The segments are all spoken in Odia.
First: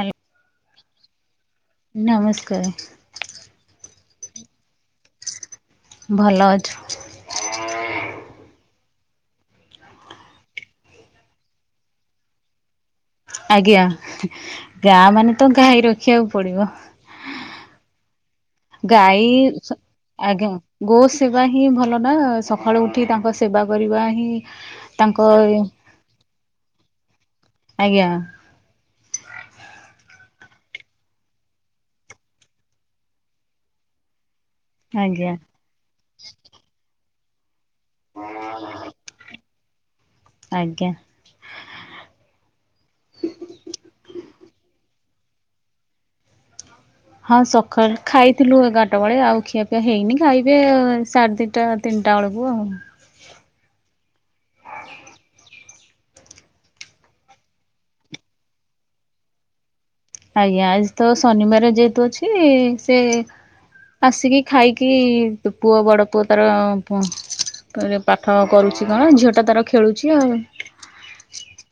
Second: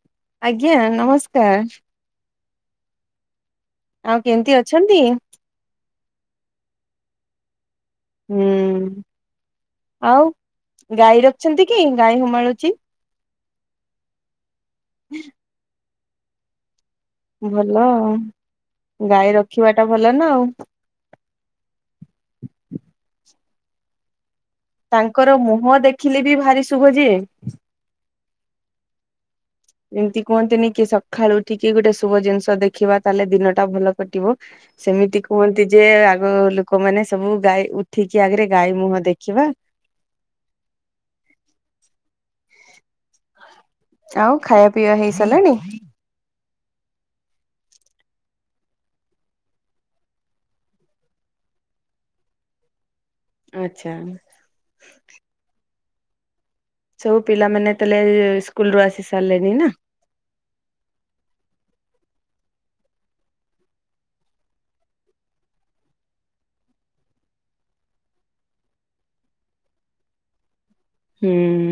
ହାଲୋ। ଆଜ୍ଞା ନମସ୍କାର। ନମସ୍କାର। ଆଉ କେମିତି ଅଛନ୍ତି? ଭଲ ଅଛ୍। ହୁଁ ଆଉ ଗାଈ ରଖଛନ୍ତି କି ଗାଈ ହୁମାଳୁଛି? ଆଜ୍ଞା ଗାଁ ମାନେ ତ ଗାଈ ରଖିବାକୁ ପଡିବ। ଭଲ ଆ ଗାଈ ରଖିବାଟା ଭଲ ନା ଆଉ। ଆଜ୍ଞା ଗୋ ସେବା ହିଁ ଭଲ ନା ସକାଳୁ ଉଠି ତାଙ୍କ ସେବା କରିବା ହିଁ ତାଙ୍କ ତାଙ୍କର ମୁହଁ ଦେଖିଲେ ବି ଭାରି ଶୁଭ ଯେ। ଆଜ୍ଞା। ଏମିତି କୁହନ୍ତିନି କି ସକାଳୁ ଉଠିକି ଗୋଟେ ଶୁଭ ଜିନିଷ ଦେଖିବା ତାହେଲେ ଦିନଟା ଭଲ କଟିବ। ସେମିତି ଆଜ୍ଞା କୁହନ୍ତି ଯେ ଆଗ ଲୋକମାନେ ସବୁ ଗାଈ ଉଠିକି ଆଗରେ ଗାଈ ମୁହଁ ଦେଖିବା। ଆଜ୍ଞା। ଆଉ ଖାଇବା ପିଇବା ହେଇ ସାରିଲାଣି? ହଁ ସକାଳେ ଖାଇଥିଲୁ ଏଗାରଟା ବେଳେ ଆଉ ଖିଆପିଆ ହେଇନି ଖାଇବେ ସାଢ଼େ ଦି ଟା ତିନିଟା ବେଳକୁ ଆଉ। ଆଚ୍ଛା। ସବୁ ପିଲାମାନେ ତାହେଲେ ସ୍କୁଲ ରୁ ଆସି ସାରିଲେଣିି ନା? ଆଜ୍ଞା ଆଜି ତ ଶନିବାର ଯେହେତୁ ଅଛି ସେ ଆସିକି ଖାଇକି ପୁଅ ବଡ ପୁଅ ତାର ପାଠ କରୁଛି କଣ ଝିଅ ଟା ତାର ଖେଳୁଛି ଆଉ। ହୁଁ।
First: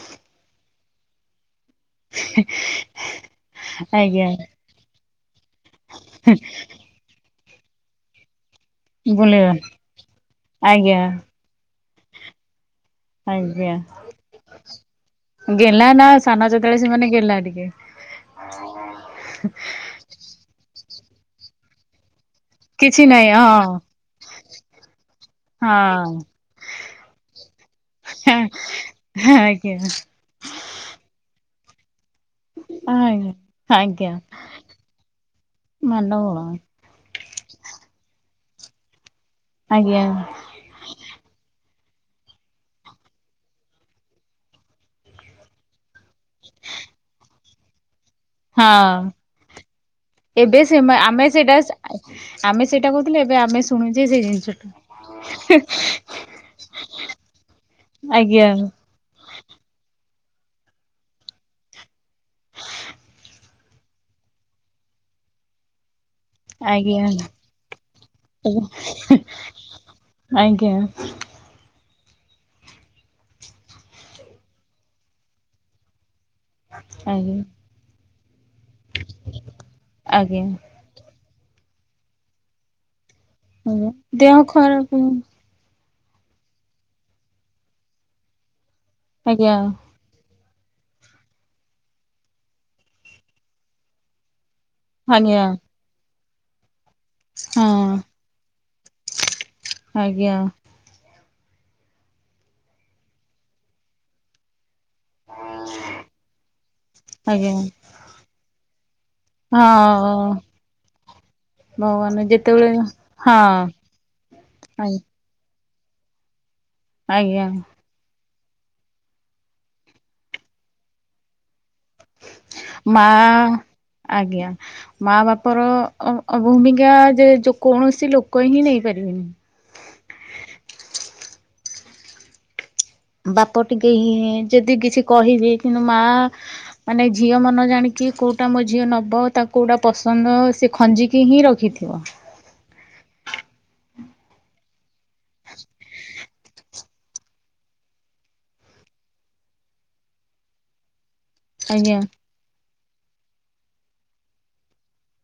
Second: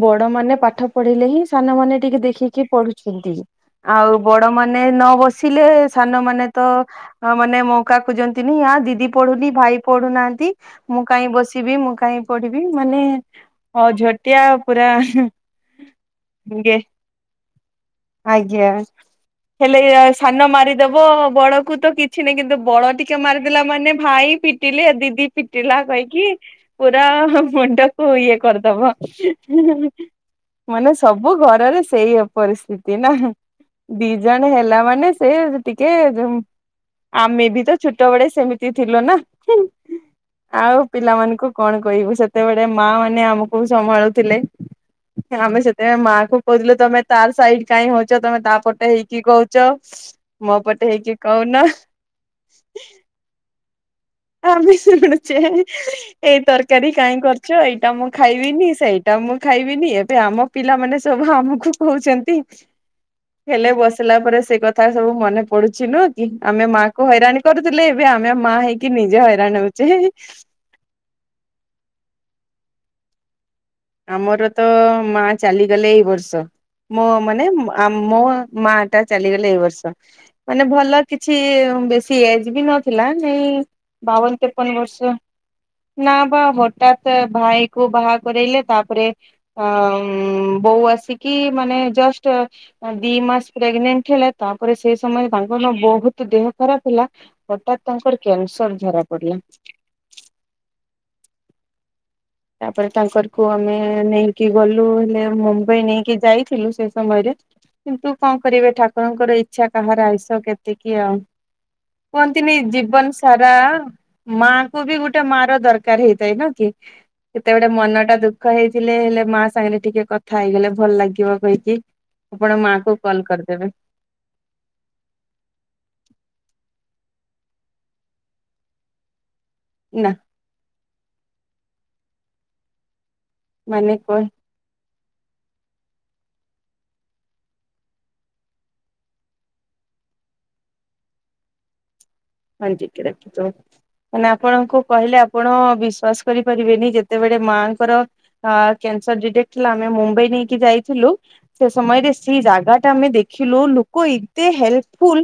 ବଡ ମାନେ ପାଠ ପଢିଲେ ହିଁ ସାନମାନେ ଟିକେ ଦେଖିକି ପଢୁଛନ୍ତି ଆଉ ଆଜ୍ଞା ବଡ ମ ମାନେ ନ ବସିଲେ ସାନ ମାନେ ତ ମାନେ ମକା ଖୋଜନ୍ତିନି। ଦିଦି ବୁଲିବା ପଢୁନି ଭାଇ ପଢୁନାହାନ୍ତି ଆଜ୍ଞା ମୁଁ କାଇହିଁ ବସିବି ମୁଁ କାଇହିଁ ପଢିବି ମାନେ ଆଜ୍ଞା ଝଟିଆ ପୁରା ଗେଲା ନା ସାନ ଗେ ଚତବେ ସେ ମାନେ ଗେଲା ଟିକେ। ଆଜ୍ଞା ହେଲେ ସାନ ମାରିଦବ ବଳକୁ ତ କିଛି ନାହିଁ କିନ୍ତୁ ବଳ କିଛି ଟିକେ ନାହିଁ ମାରିଦେଲା ହଁ। ମାନେ ଭାଇ ପିଟିଲେ ଦିଦି ପିଟିଲା କହିକି ହଁ ପୁରା ମୁଣ୍ଡକୁ ଇଏ ଆଜ୍ଞା କରିଦବ। ଆଜ୍ଞା। ମାନେ ସବୁ ଘରରେ ସେଇ ଅ ପରିସ୍ଥିତି। ନା ଦି ଆଜ୍ଞା ଜଣ ହେଲା ମାନେ ସେ ଟିକେ ମାନବ ଆମେ ବି ତ ଛୋଟ ବଳେ ସେମିତି ଥିଲୁ ନା। ଆଜ୍ଞା। ଆଉ ପିଲାମାନଙ୍କୁ କଣ କହିବୁ ସେତେବେଳେ ମା ମାନେ ଆମକୁ ସମ୍ଭାଳୁଥିଲେ। ଆମେ ସେତେବୋଇଁ ମାଆ କ କହୁିଲୁ ତମେ ତା ସାଇଡ କାଇହିଁ ହଉଛ ତମେ ତାପଟେ ହଁ। ହେଇକି କହୁଛ ଏବେ ମୋ ସେ ପଟେ ହେଇକି ଆମେ ସେଇଟା କହୁନ। ଆମେ ସେଇଟା କହୁଥିଲେ ଏବେ ଆମେ ଶୁଣୁଛେ ସେଇ ଜିନିଷଟା। ଆମେ ଶୁଣୁଛେ ଏଇ ତରକାରୀ କାଇଁ କରିଛ ଏଇଟା ମୁଁ ଆଜ୍ଞା ଖାଇବିନି ସେଇଟା ଏଟା ମୁଁ ଖାଇବିନି ଏବେ ଆମ ପିଲାମାନେ ସବୁ ଆମକୁ କହୁଛନ୍ତି। ହେଲେ ବସିଲା ପରେ ସେ କଥା ସବୁ ମନେ ପଡୁଛି ନୁହ। ଆମେ ମା ଆଜ୍ଞା କୁ ହଇରାଣ କରୁଥିଲେ ଏବେ ଆମେ ମା ହେଇକି ନିଜେ ହଇରାଣ ହଉଛେ। ଆଜ୍ଞା। ଆମର ତ ମା ଚାଲିଗଲେ ଏଇ ବର୍ଷ ମୋ ଆଜ୍ଞା। ଆଜ୍ଞା ମାନେ ମା ମୋ ମା। ଚାଲିଗଲେ ଏଇ ବର୍ଷ ଆଜ୍ଞା ମାନେ ଭଲ କିଛି ବେଶୀ ଏଜ ବି ନ ଥିଲା ନାଇ ଦେହ ବାବନ ତେପନ ଖରାପ ବର୍ଷ। ନା ବା ହଠାତ ଭାଇ କୁ ବାହା କରଇଲେ ତାପରେ ଆଜ୍ଞା ଅ ବୋଉ ଆସ। ଦି ମାସ ପ୍ରଗେନେଟ ତାପରେ ସେ ସମୟ ଆଜ୍ଞା। ତାଙ୍କର ବହୁତ ଦେହ ଖରାପ ହେଲା ହଠତ୍ ହଁ ତାଙ୍କର କ୍ୟାନସର ଧରା ପଡିଲା। ଆଜ୍ଞା। ତାପରେ ତାଙ୍କର କୁ ଆମେ ନେଇକି ଗଲୁ। ମୁମ୍ବାଇ ନେଇକି ଯାଇଥିଲୁ ସେ ସମୟରେ। ଆଜ୍ଞା କିନ୍ତୁ କଣ କରିବେ ଠାକୁରଙ୍କର ଇଚ୍ଛା କାହାର ହଁ ଆଇସ କେତିକି ଆଉ। ଭଗବାନ କୁହନ୍ତିନି ଯେତେବେଳେ ଜୀବନ ହଁ ସାରା ମାଙ୍କୁ ଆ ବି ଗୋଟେ ମାର ଦରକାର ହେଇଥାଏ ନା କି କେତେ ଆଜ୍ଞା ସେତେବେଳ ମନ ଟା ଦୁଃଖ ଦୁଃଖ ହେଇଥିଲେ ହେଲେ ମା ସାଙ୍ଗରେ ଟିକେ କଥା ହେଇଗଲେ ଭଲ ଲାଗିବ କହିକି। ଆପଣ କୁ ମା କଲ୍ କରିଦେବେ ଆଜ୍ଞା। ମା ବାପ ର ଭୂମିକା ଯେ କୌଣସି ଲୋକ ହିଁ ନେଇପାରିବେନି। ହେଲା। ବାପ ଟିକେ ମାନେ ହି କଣ ଯଦି କିଛି କହିବି ମା। ମାନେ ଝିଅ ମନ ଜାଣିକି କୋଉଟା ମୋ ଝିଅ ନବ ତା କୋଉଟା ପସନ୍ଦ ସେ ଖଞ୍ଜିକି ହିଁ ରଖିଥିବ। ଖଞ୍ଜିକି ରଖିଥିବ। ନା ଆପଣଙ୍କୁ କହିଲେ ଆପଣ ବିଶ୍ଵାସ କରିପାରିବେନି ଯେତେବେଳେ ମାଆଙ୍କର କ୍ୟାନସର ଡିଟେକ୍ଟ ଥିଲା ଆମେ ମୁମ୍ବାଇ ନେଇକି ଯାଇଥିଲୁ। ସେ ଆଜ୍ଞା ସମୟରେ ସେଇ ଜାଗା ଟା ଆମେ ଦେଖିଲୁ ଲୋକ ଏତେ ହେଲ୍ପଫୁଲ।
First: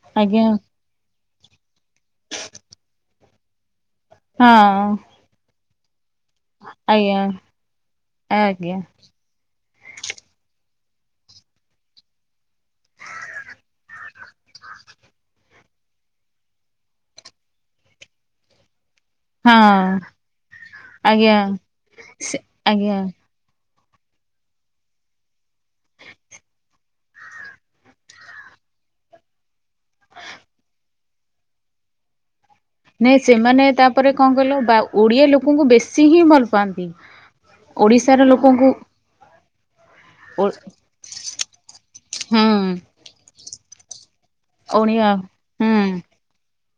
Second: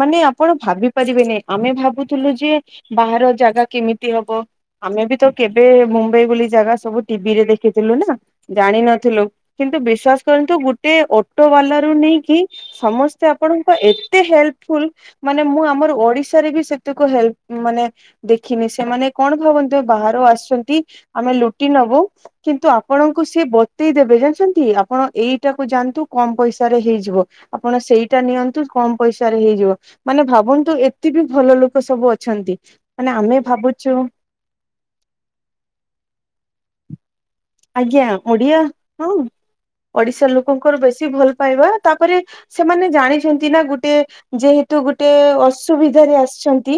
ମାନେ ଆଜ୍ଞା ଆପଣ ଭାବି ପାରିବେନି ଆମେ ଭାବୁଥିଲୁ ଯେ ବାହାର ଜାଗା କେମିତି କେମିତି ହବ ହଁ ଆମେ ବି ତ କେବେ ମୁମ୍ବାଇ ବୋଲି ଜାଗା ସବୁ ଆଜ୍ଞା ଟିଭି ରେ ଦେଖିଥିଲୁ ନା ଆଜ୍ଞା ଜାଣିିନଥିଲୁ। କିନ୍ତୁ ବିଶ୍ୱାସ କରନ୍ତୁ ଗୋଟେ ଅଟୋ ବାଲା ରୁ ନେଇକି ସମସ୍ତେ ଆପଣଙ୍କ ଏତେ ହେଲ୍ପଫୁଲ ମାନେ ମୁଁ ଆମର ଓଡିଶା ରେବି ସେତକ ହେଲ୍ପ ମାନେ ଦେଖିନି ସେମାନେ କଣ ଭାବନ୍ତୁ ହଁ ବାହାରୁ ଆସୁଛନ୍ତି ଆମେ ଆଜ୍ଞା। ଲୁଟି ନବୁ କିନ୍ତୁ ଆଜ୍ଞା ଆପଣଙ୍କୁ ସେ ବତେଇ ଦେବେ ଜାଣିଛନ୍ତି ଆପଣ ଏଇଟାକୁ ଯାଆନ୍ତୁ କମ୍ ପଇସା ରେ ହେଇଯିବ। ଆପଣ ସେଇଟା ନିଅନ୍ତୁ କମ୍ ପଇସାରେ ହେଇଯିବ ମାନେ ଭାବନ୍ତୁ ଏ ଏତେ ବି ଭଲ ଲୋକ ସବୁ ଅଛନ୍ତି। ମାନେ ନାଇ ଆମେ ସେମାନେ ଭାବୁଛୁ ତାପରେ କଣ କଲ ବା ଓଡିଆ ଲୋକଙ୍କୁ ବେଶୀ ହିଁ ଭଲ ପାଆନ୍ତି। ଆଜ୍ଞା ଓଡିଶାର ଓଡିଆ ଲୋକଙ୍କୁ ହଁ। ଓଡିଶା ଓ ଲୋକଙ୍କର ବେଶୀ ଭଲ ପାଇବା ତାପରେ ହୁଁ ସେମାନେ ଜାଣିଛନ୍ତି ନା ଗୋଟେ ଯେହେତୁ ଓଡିଆ ଗୋଟେ ହୁଁ ଅସୁବିଧାରେ ଆସିଛନ୍ତି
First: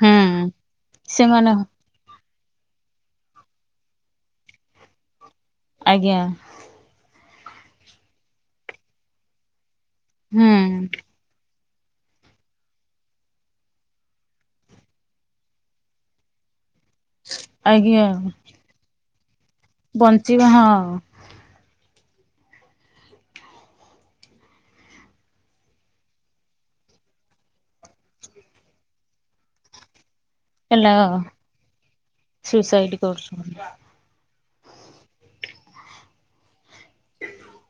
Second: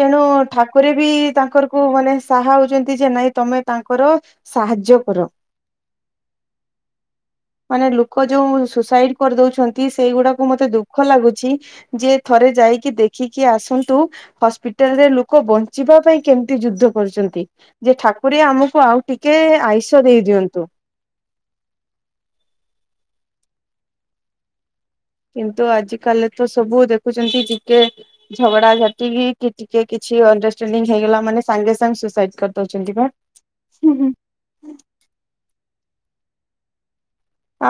ତେଣୁ ହୁଁ ଠାକୁର ବି ସେମାନେ ତାଙ୍କର କୋଉ ମାନେ ସାହା ହଉଛନ୍ତି ଯେ ନାଇଁ ତମେ ତାଙ୍କର ସାହାଯ୍ୟ କର। ଆଜ୍ଞା। ମାନେ ଲୋକ ଯୋଉ ସୁସାଇଡ କରିଦଉଛନ୍ତି ସେଇଗୁଡାକୁ ହୁଁ ମତେ ଦୁଃଖ ଲାଗୁଛି ଯେ ଥରେ ଯାଇକି ଦେଖିକି ଆସନ୍ତୁ ହସ୍ପିଟାଲ ରେ ଲୋକ ବଞ୍ଚିବା ପାଇଁ କେମିତି ଯୁଦ୍ଧ କରୁଛନ୍ତି ଯେ ଆଜ୍ଞା ଠାକୁର ଆମକୁ ଆଉ ଟିକେ ଆୟୁ ବଞ୍ଚିବା ହଁ। କିନ୍ତୁ ଆଜ କାଲି ତ ସବୁ ଦେଖୁଛନ୍ତି ଟିକେ। ଝଗଡା ଝାଟିିକି ଟିକେ କିଛି ଅଣ୍ଡର ହେଲା ହେଇଗଲା ମାନେ ସାଙ୍ଗେ ସାଙ୍ଗେ ସୁଇ ସାଇଡ କରିଦଉଛନ୍ତି ସୁସାଇଡ ବା। କରୁଛନ୍ତି।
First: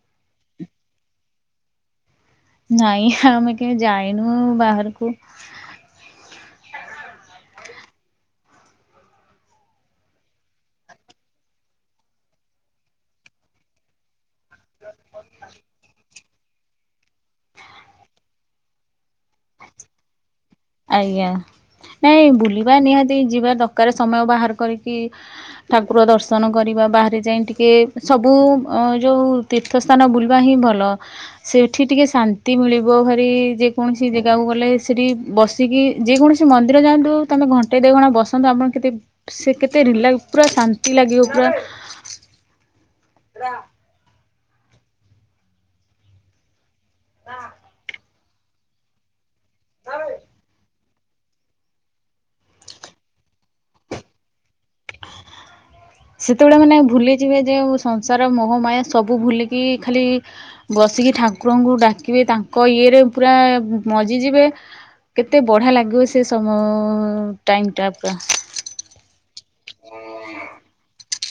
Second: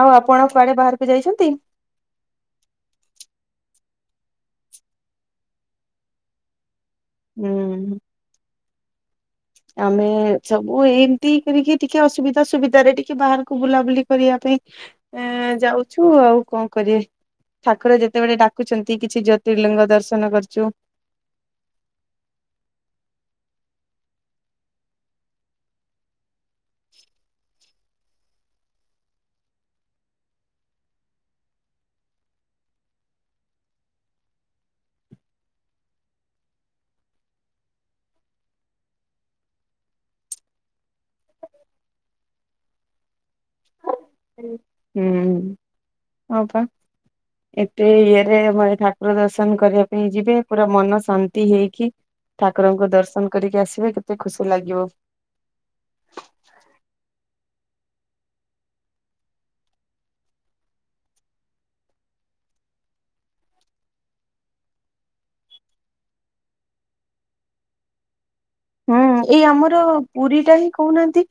ଆଉ ଆପଣ କୁଆଡେ ବାହାରକୁ ଯାଇଛନ୍ତି। ନାଇଁ ଆମେ କେହି ଯାଇନୁ ବାହାରକୁ। ହୁଁ। ଆମେ ସବୁ ଏମିତି କରିକି ଟିକେ ଅସୁବିଧା ସୁବିଧାରେ ଟିକେ ବାହାରକୁ ବୁଲାବୁଲି କରିବା ପାଇଁ। ଏ ଯାଉଛୁ ଆଉ କଣ କରିବେ ଠାକୁର ଯେତେବେଳେ ଡାକୁଛନ୍ତି କିଛି ଜ୍ୟୋତିର୍ଲିଙ୍ଗ ଦର୍ଶନ କରୁଛୁ ଆଜ୍ଞା ନାଇଁ ବୁଲିବା ନିହାତି ଯିବା ଦରକାର ସମୟ ବାହାର କରିକି ଠାକୁର ଦର୍ଶନ କରିବା ବାହାରେ ଯାଇ ଟିକେ ସବୁ ଯୋଉ ତୀର୍ଥସ୍ଥାନ ବୁଲିବା ହିଁ ଭଲ ସେଠି ଟିକେ ଶାନ୍ତି ମିଳିବ ଭାରି ଯେକୌଣସି ଜାଗାକୁ ଗଲେ ସେଠି ବସିକି ଯେକୌଣସି ମନ୍ଦିର ଯାଆନ୍ତୁ ତମେ ଘଣ୍ଟେ ଦି ଘଣ୍ଟା ବସନ୍ତୁ ଆପଣ କେତେ ସେ କେତେ ରିଲାକ୍ସ ପୁରା ଶାନ୍ତି ଲାଗିବ ପୁରା ର ହୁଁ ହଁ ପା। ଏତେ ଇଏରେ ମାନେ ଠାକୁର ଦର୍ଶନ କରିବା ପାଇଁ ଯିବେ ପୁରା ମନ ଶାନ୍ତି ହେଇକି। ଠାକୁରଙ୍କୁ ଦର୍ଶନ କରିକି ଆସିବେ କେତେ ଖୁସି ଲାଗିବ। ସେତେବେଳେ ମାନେ ଭୁଲିଯିବେ ଯେ ସଂସାର ମୋହମାୟା ସବୁ ଭୁଲିକି ଖାଲି ବସିକି ଠାକୁରଙ୍କୁ ଡାକିବେ ତାଙ୍କ ଇଏରେ ପୁରା ମଜିଯିବେ। କେତେ ବଢିଆ ଲାଗିବ ସେ ସମୟ ଟାଇମ ପୁରା। ହୁଁ ଏଇ ଆମର ପୁରିଟା ହିଁ କହୁନାହାନ୍ତି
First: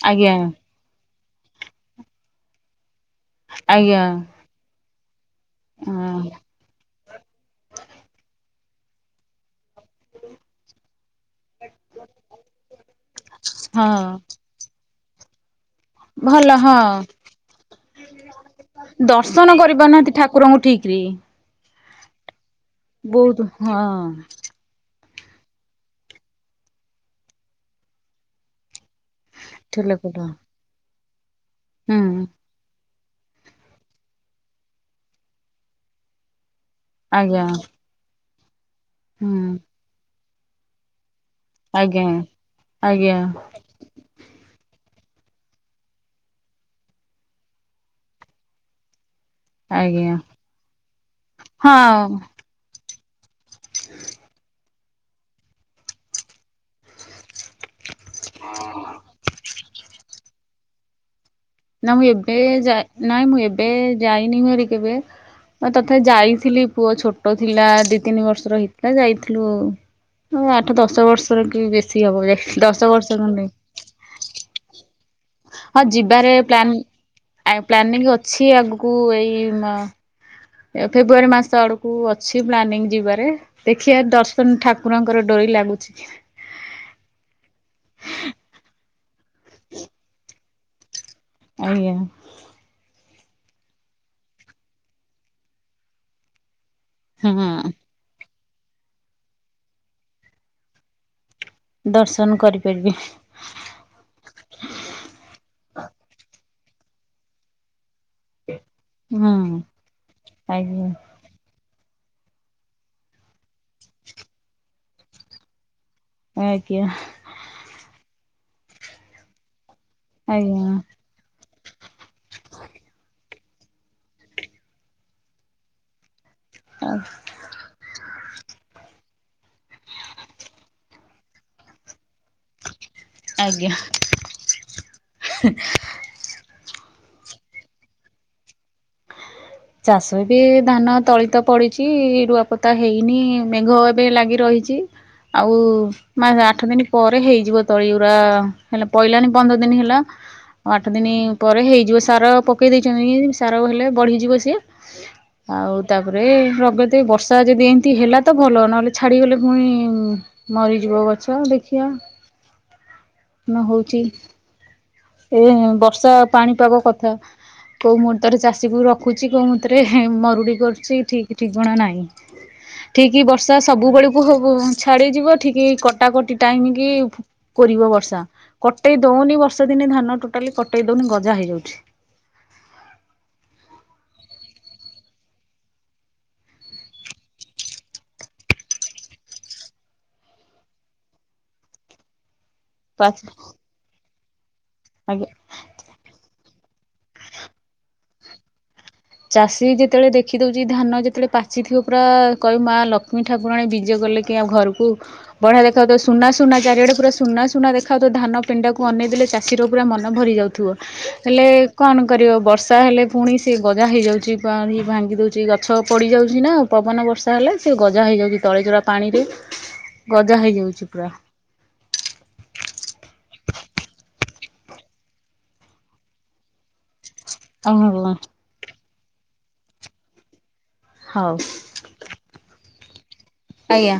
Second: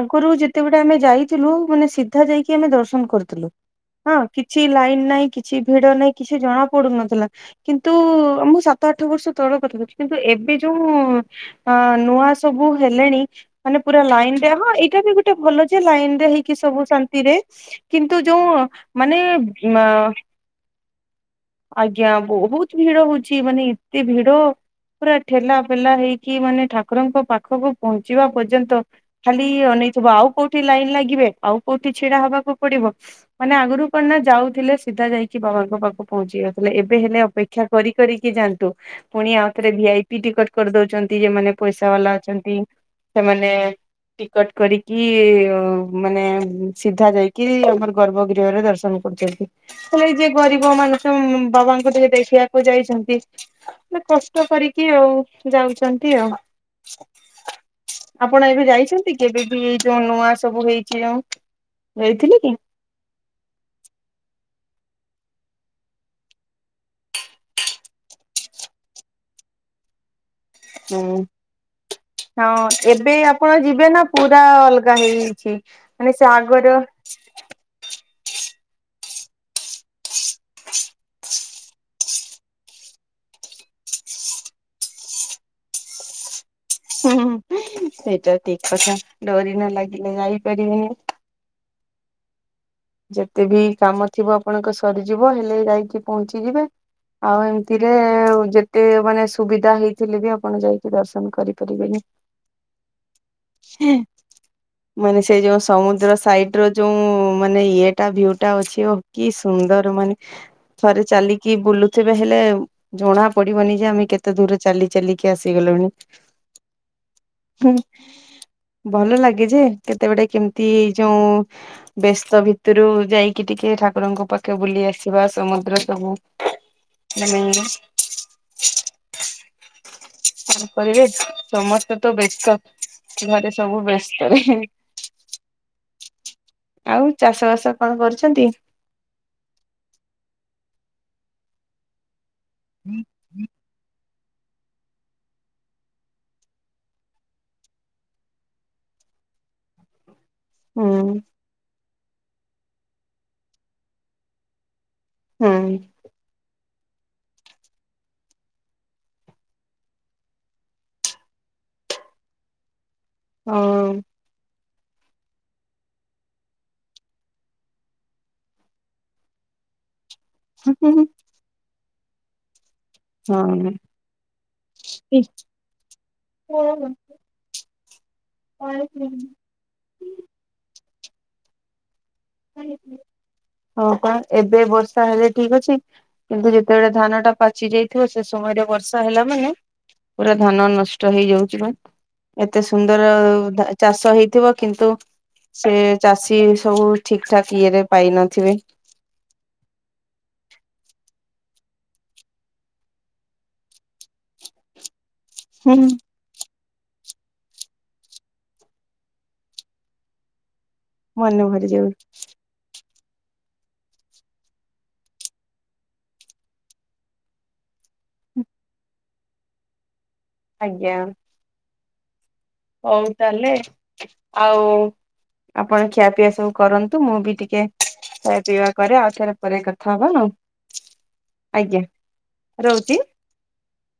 ଆଗରୁ ଆଜ୍ଞା ଯେତେବେଳେ ଆମେ ଯାଇଥିଲୁ ମାନେ ସିଧା ଯାଇକି ଆମେ ଦର୍ଶନ କରୁ ଥିଲୁ ଆଜ୍ଞା ହଁ କିଛି ଲାଇନ ନାଇଁ କିଛି ଭିଡ ନାଇଁ ହଁ କିଛି ଜଣା ପଡୁନଥିଲା। କିନ୍ତୁ ଅ ମୁଁ ସାତ ଆଠ ବର୍ଷ ତଳ କଥା କହୁଛି କିନ୍ତୁ ଏବେ ଯୋଉ ଅ ନୂଆ ସବୁ ହେଲେଣି ମାନେ ହଁ ପୁରା ଲାଇନରେ ହଁ ଏଇଟା ବି ଗୋଟେ ଭଲ ଯେ ଲାଇନରେ ହେଇକି ଭଲ ହଁ ସବୁ ଶାନ୍ତିରେ। କିନ୍ତୁ ଯୋଉ ମାନେ ଅ ଠାକୁର ଙ୍କୁ ଠିକରେ। ଆଜ୍ଞା ବହୁତ ଭିଡ ହଉଛି ବହୁତ ମାନେ ଏତେ ହଁ ଭିଡ। ପୁରା ଠେଲା ପେଲା ହେଇକି ମାନେ ଠାକୁରଙ୍କ ପାଖକୁ ପହଞ୍ଚିବା ପର୍ଯ୍ୟନ୍ତ। ଖାଲି ଅନେଇଥିବ ଲୋକଟା ଆଉ କୋଉଠି ଲାଇନ ଲାଗିବେ ଆଉ କୋଉଠି ହୁଁ ଛିଡା ହବାକୁ ପଡିବ। ମାନେ ଆଗରୁ କଣ ନା ଯାଉଥିଲେ ସିଧା ଯାଇକି ବାବାଙ୍କ ପାଖକୁ ପହଞ୍ଚି ଯାଉଥିଲେ। ଏବେ ହେଲେ ଆଜ୍ଞା ଅପେକ୍ଷା କରି କରିକି ଯାଆନ୍ତୁ ହୁଁ ପୁଣି ଆଉ ଥରେ ଭି ଆଇ ପି ଟିକଟ କରିଦଉଛନ୍ତି ଯେଉଁମାନେ ପଇସା ଆଜ୍ଞା ବାଲା ଅଛନ୍ତି ଆଜ୍ଞା ସେମାନେ ଟିକଟ କରିକି ମାନେ ସିଧା ଯାଇକି ଆମର ଗର୍ଭଗୃହରେ ଦର୍ଶନ। ଦର୍ଶନ କରୁଛନ୍ତି ମାନେ ଆଜ୍ଞା ଯେ ଗରିବ ମାନେ ତ ବାବାଙ୍କୁ ହଁ ଟିକେ ଦେଖିବାକୁ ଯାଇଛନ୍ତି। ମାନେ କଷ୍ଟ କରିକି ଆଉ ଯାଉଛନ୍ତି ଆଉ। ଆପଣ ଏବେ ଯାଇଛନ୍ତି କେବେ ବି ଏଇ ଯୋଉ ନୂଆ ସବୁ ହେଇଛି ଯୋଉଁ ନା ଏବେ ଯା ନାଇଁ ମୁଁ ଏବେ ଯାଇନି ଭାରି କେବେ ହଁ ତଥାପି ଯାଇଥିଲି ପୁଅ ଛୋ ଟ ଥିଲା ଦି ତିନି ବର୍ଷର ହେଇଥିଲା ଯାଇଥିଲୁ। ଆଠ ଦଶ ହୁଁ। ବର୍ଷର କି ବେଶୀ ହବ ଯାଇ ହଁ ଦଶ ଏବେ ବର୍ଷ ଖଣ୍ଡେ। ଆପଣ ଯିବେ ନା ପୁରା ଅଲଗା ହେଇଯାଇଛି। ହଁ ମାନେ ସେ ଯିବାରେ ଆଗର ପ୍ଲାନ ଅ ପ୍ଲାନିଂ ଅଛି ଆଗକୁ ଏଇ ମ ଏଇ ଫେବୃଆରୀ ମାସ ଆଡକୁ ଅଛି ପ୍ଲାନିଂ ଯିବାରେ। ଦେଖିବା ଦର୍ଶନ ଠାକୁରଙ୍କର ଡୋରି ଲାଗୁଛି। କି ହୁଁ ସେଇଟା ଠିକ କଥା ଡୋରି ନ ଲାଗିଲେ ଯାଇପାରିବନି। ଆଜ୍ଞା। ଯେତେ ବି କାମ ଥିବ ଆପଣଙ୍କ ସରିଯିବ ହେଲେ ଯାଇକି ପହଞ୍ଚିଯିବେ ଆଉ ହଁ ଏମିତି ଯେ ଯେତେ ମାନେ ସୁବିଧା ହେଇଥିଲେ ବି ଆପଣ ଯାଇକି ଦର୍ଶନ କରିବେ। ଦର୍ଶନ କରିପାରିବେ। ଆଚ୍ଛା ମାନେ ସେ ଯୋଉ ସମୁଦ୍ର ସାଇଟିର ଯୋଉ ମାନେ ଇଏ ତା ଭ୍ୟୁ ଅଛି ଓଃ କି ହୁଁ ସୁନ୍ଦର ମାନେ ଆଜ୍ଞା ଥରେ ଚାଲି କି ବୁଲୁଥିବେ ହେଲେ ଜଣା ପଡ଼ିବନି ଯେ ଆମେ କେତେ ଦୂର ଚାଲି ଚାଲିକି ଆସିଗଲୁଣି। ଆଜ୍ଞା। ହୁଁ ଭଲ ଲାଗେ ଯେ କେତେ ଗୋଟେ ଆଜ୍ଞା କେମିତି ଏଇ ଯୋଉ ବ୍ୟସ୍ତ ଭିତରୁ ଯାଇକି ଟିକେ ଠାକୁରଙ୍କ ପାଖେ ବୁଲି ଆସିବା ସମୁଦ୍ର ସବୁ ଆସ୍ ସାଙ୍ଗ କଣ କରିବେ? ସମସ୍ତେ ତ ବେ ବ୍ୟସ୍ତ ଘରେ ଆଜ୍ଞା। ସବୁ ବ୍ୟସ୍ତରେ। [inaudible] ଆଉ ଚାଷବାସ କଣ କରୁଛନ୍ତି? ଚାଷ ଏବେ ଧାନ ତଳି ତ ପଡ଼ିଚି। ରୁଆପୋତା ହେଇନି ମେଘ ଏବେ ଲାଗି ରହିଚି। ଆଉ ମା ଆଠ ଦିନ ପରେ ହେଇଯିବ ତଳିଉରା ହେଲା। ପଇଲାନି ପନ୍ଦର ଦିନି ହେଲା। ଆଉ ଆଠ ଦିନି ହୁଁ ପରେ ହେଇଯିବ ସାର ପକେଇ ଦେଇଛନ୍ତି ସାର ହେଲେ ବଢିଯିବ। ସିଏ। ହୁଁ ଆଉ ତାପରେ ରଗଦି ବଷ୍ ବର୍ଷା ଯଦି ଏମିତି ହେଲା ତ ଭଲ ନହେଲେ ଛାଡ଼ିଗଲେ ପୁଣି ମରିଯିବ ଗଛ ଦେଖିଆ। ନ ହଁ ହଉଚି। ଏ ବର୍ଷା ପାଣିପାଗ କଥା କୋଉ ମୁହୂର୍ତ୍ତରେ ଚାଷୀକୁ ରଖ ରଖୁଚି କୋଉ ମୁହୁର୍ତ୍ତରେ ହେ ମରୁଡ଼ି କରୁଚି ଠିକ୍ ଠିକଣା ନାହିଁ। ଠିକ୍ ବର୍ଷା ହଁ ସବୁ ବେଳକୁ ସବୁ ଛାଡ଼ିଯିବ ଠିକ୍ କଟାକଟି ଟାଇମ କି ହଁ କୋରିବ ବର୍ଷା କଟେଇ ଦଉନି ବର୍ଷା ଦିନେ ଧାନ ଟୋଟାଲି କଟେଇ ଦଉନି ଗଜା ହେଇଯାଉଛି। [inaudible] ହଁ ପା ଏବେ ବର୍ଷା ହେଲେ ଠିକ୍ ଅଛି। କିନ୍ତୁ ଯେତେବେଳେ ଧାନଟା ପାଚି ଯାଇଥିବ। ସେ ସମୟରେ ବର୍ଷା ହେଲା ମାନେ ପୁରା ଧାନ ନଷ୍ଟ ହେଇଯାଉଚି ବା। ଏତେ ସୁନ୍ଦର ଧା ଚାଷ ହେଇଥିବ। କିନ୍ତୁ ଆଜ୍ଞା। ସେ ଚାଷୀ ସବୁ ଠିକଠାକ୍ ଇଏରେ ପାଇନଥିବେ। ଚାଷୀ ଯେତେବେଳେ ଦେଖି ଦଉଚି। ଧାନ ଯେତେବେଳେ ପାଚିଥିବ ପୁରା କଇବୁ ମା ଲକ୍ଷ୍ମୀ ଠାକୁରାଣୀ ବିଜେ କଲେ କି। କି ଆମ ଘରକୁ ବଢ଼ିଆ ଦେଖ ହୁଁ ଯାଉଥିବ ସୁନା ସୁନା ଚାରିଆଡ଼େ ପୁରା ସୁନା ସୁନା ଦେଖାଯାଉଥିବ। ଧାନ ପେଣ୍ଡାକୁ ଅନେଇ ଦେଲେ ଚାଷୀର ପୁରା ମନ ଭରି ଯାଉଥିବ। ମନେ ହେଲେ ଭରି କଣ ଯାଉଛି। କରିବ ବର୍ଷା ହେଲେ ପୁଣି ସେ ଗଜା ହେଇଯାଉଛି ପାଣି ଭାଙ୍ଗି ଦେଉଛି ଗଛ ପଡ଼ିଯାଉଚି ନାଁ। ପବନ ବର୍ଷା ହେଲେ ସେ ଗଜା ହେଇଯାଉଚି। ତଳି ତୁଳା ପାଣିରେ ଗଜା ହେଇଯାଉଛି ଆଜ୍ଞା ପୁରା। ହଉ ତାହେଲେ ଆଉ ଆପଣ ଖିଆ ପିଆ ସବୁ କରନ୍ତୁ। ମୁଁ ବି ଟିକେ ଓହୋ ଖାଇବା ପିଇବା କରେ। ଆଉଥରେ ପରେ କଥା ହବା ଆଉ। ହଉ ଆଜ୍ଞା ରହୁଛି। ଆଜ୍ଞା।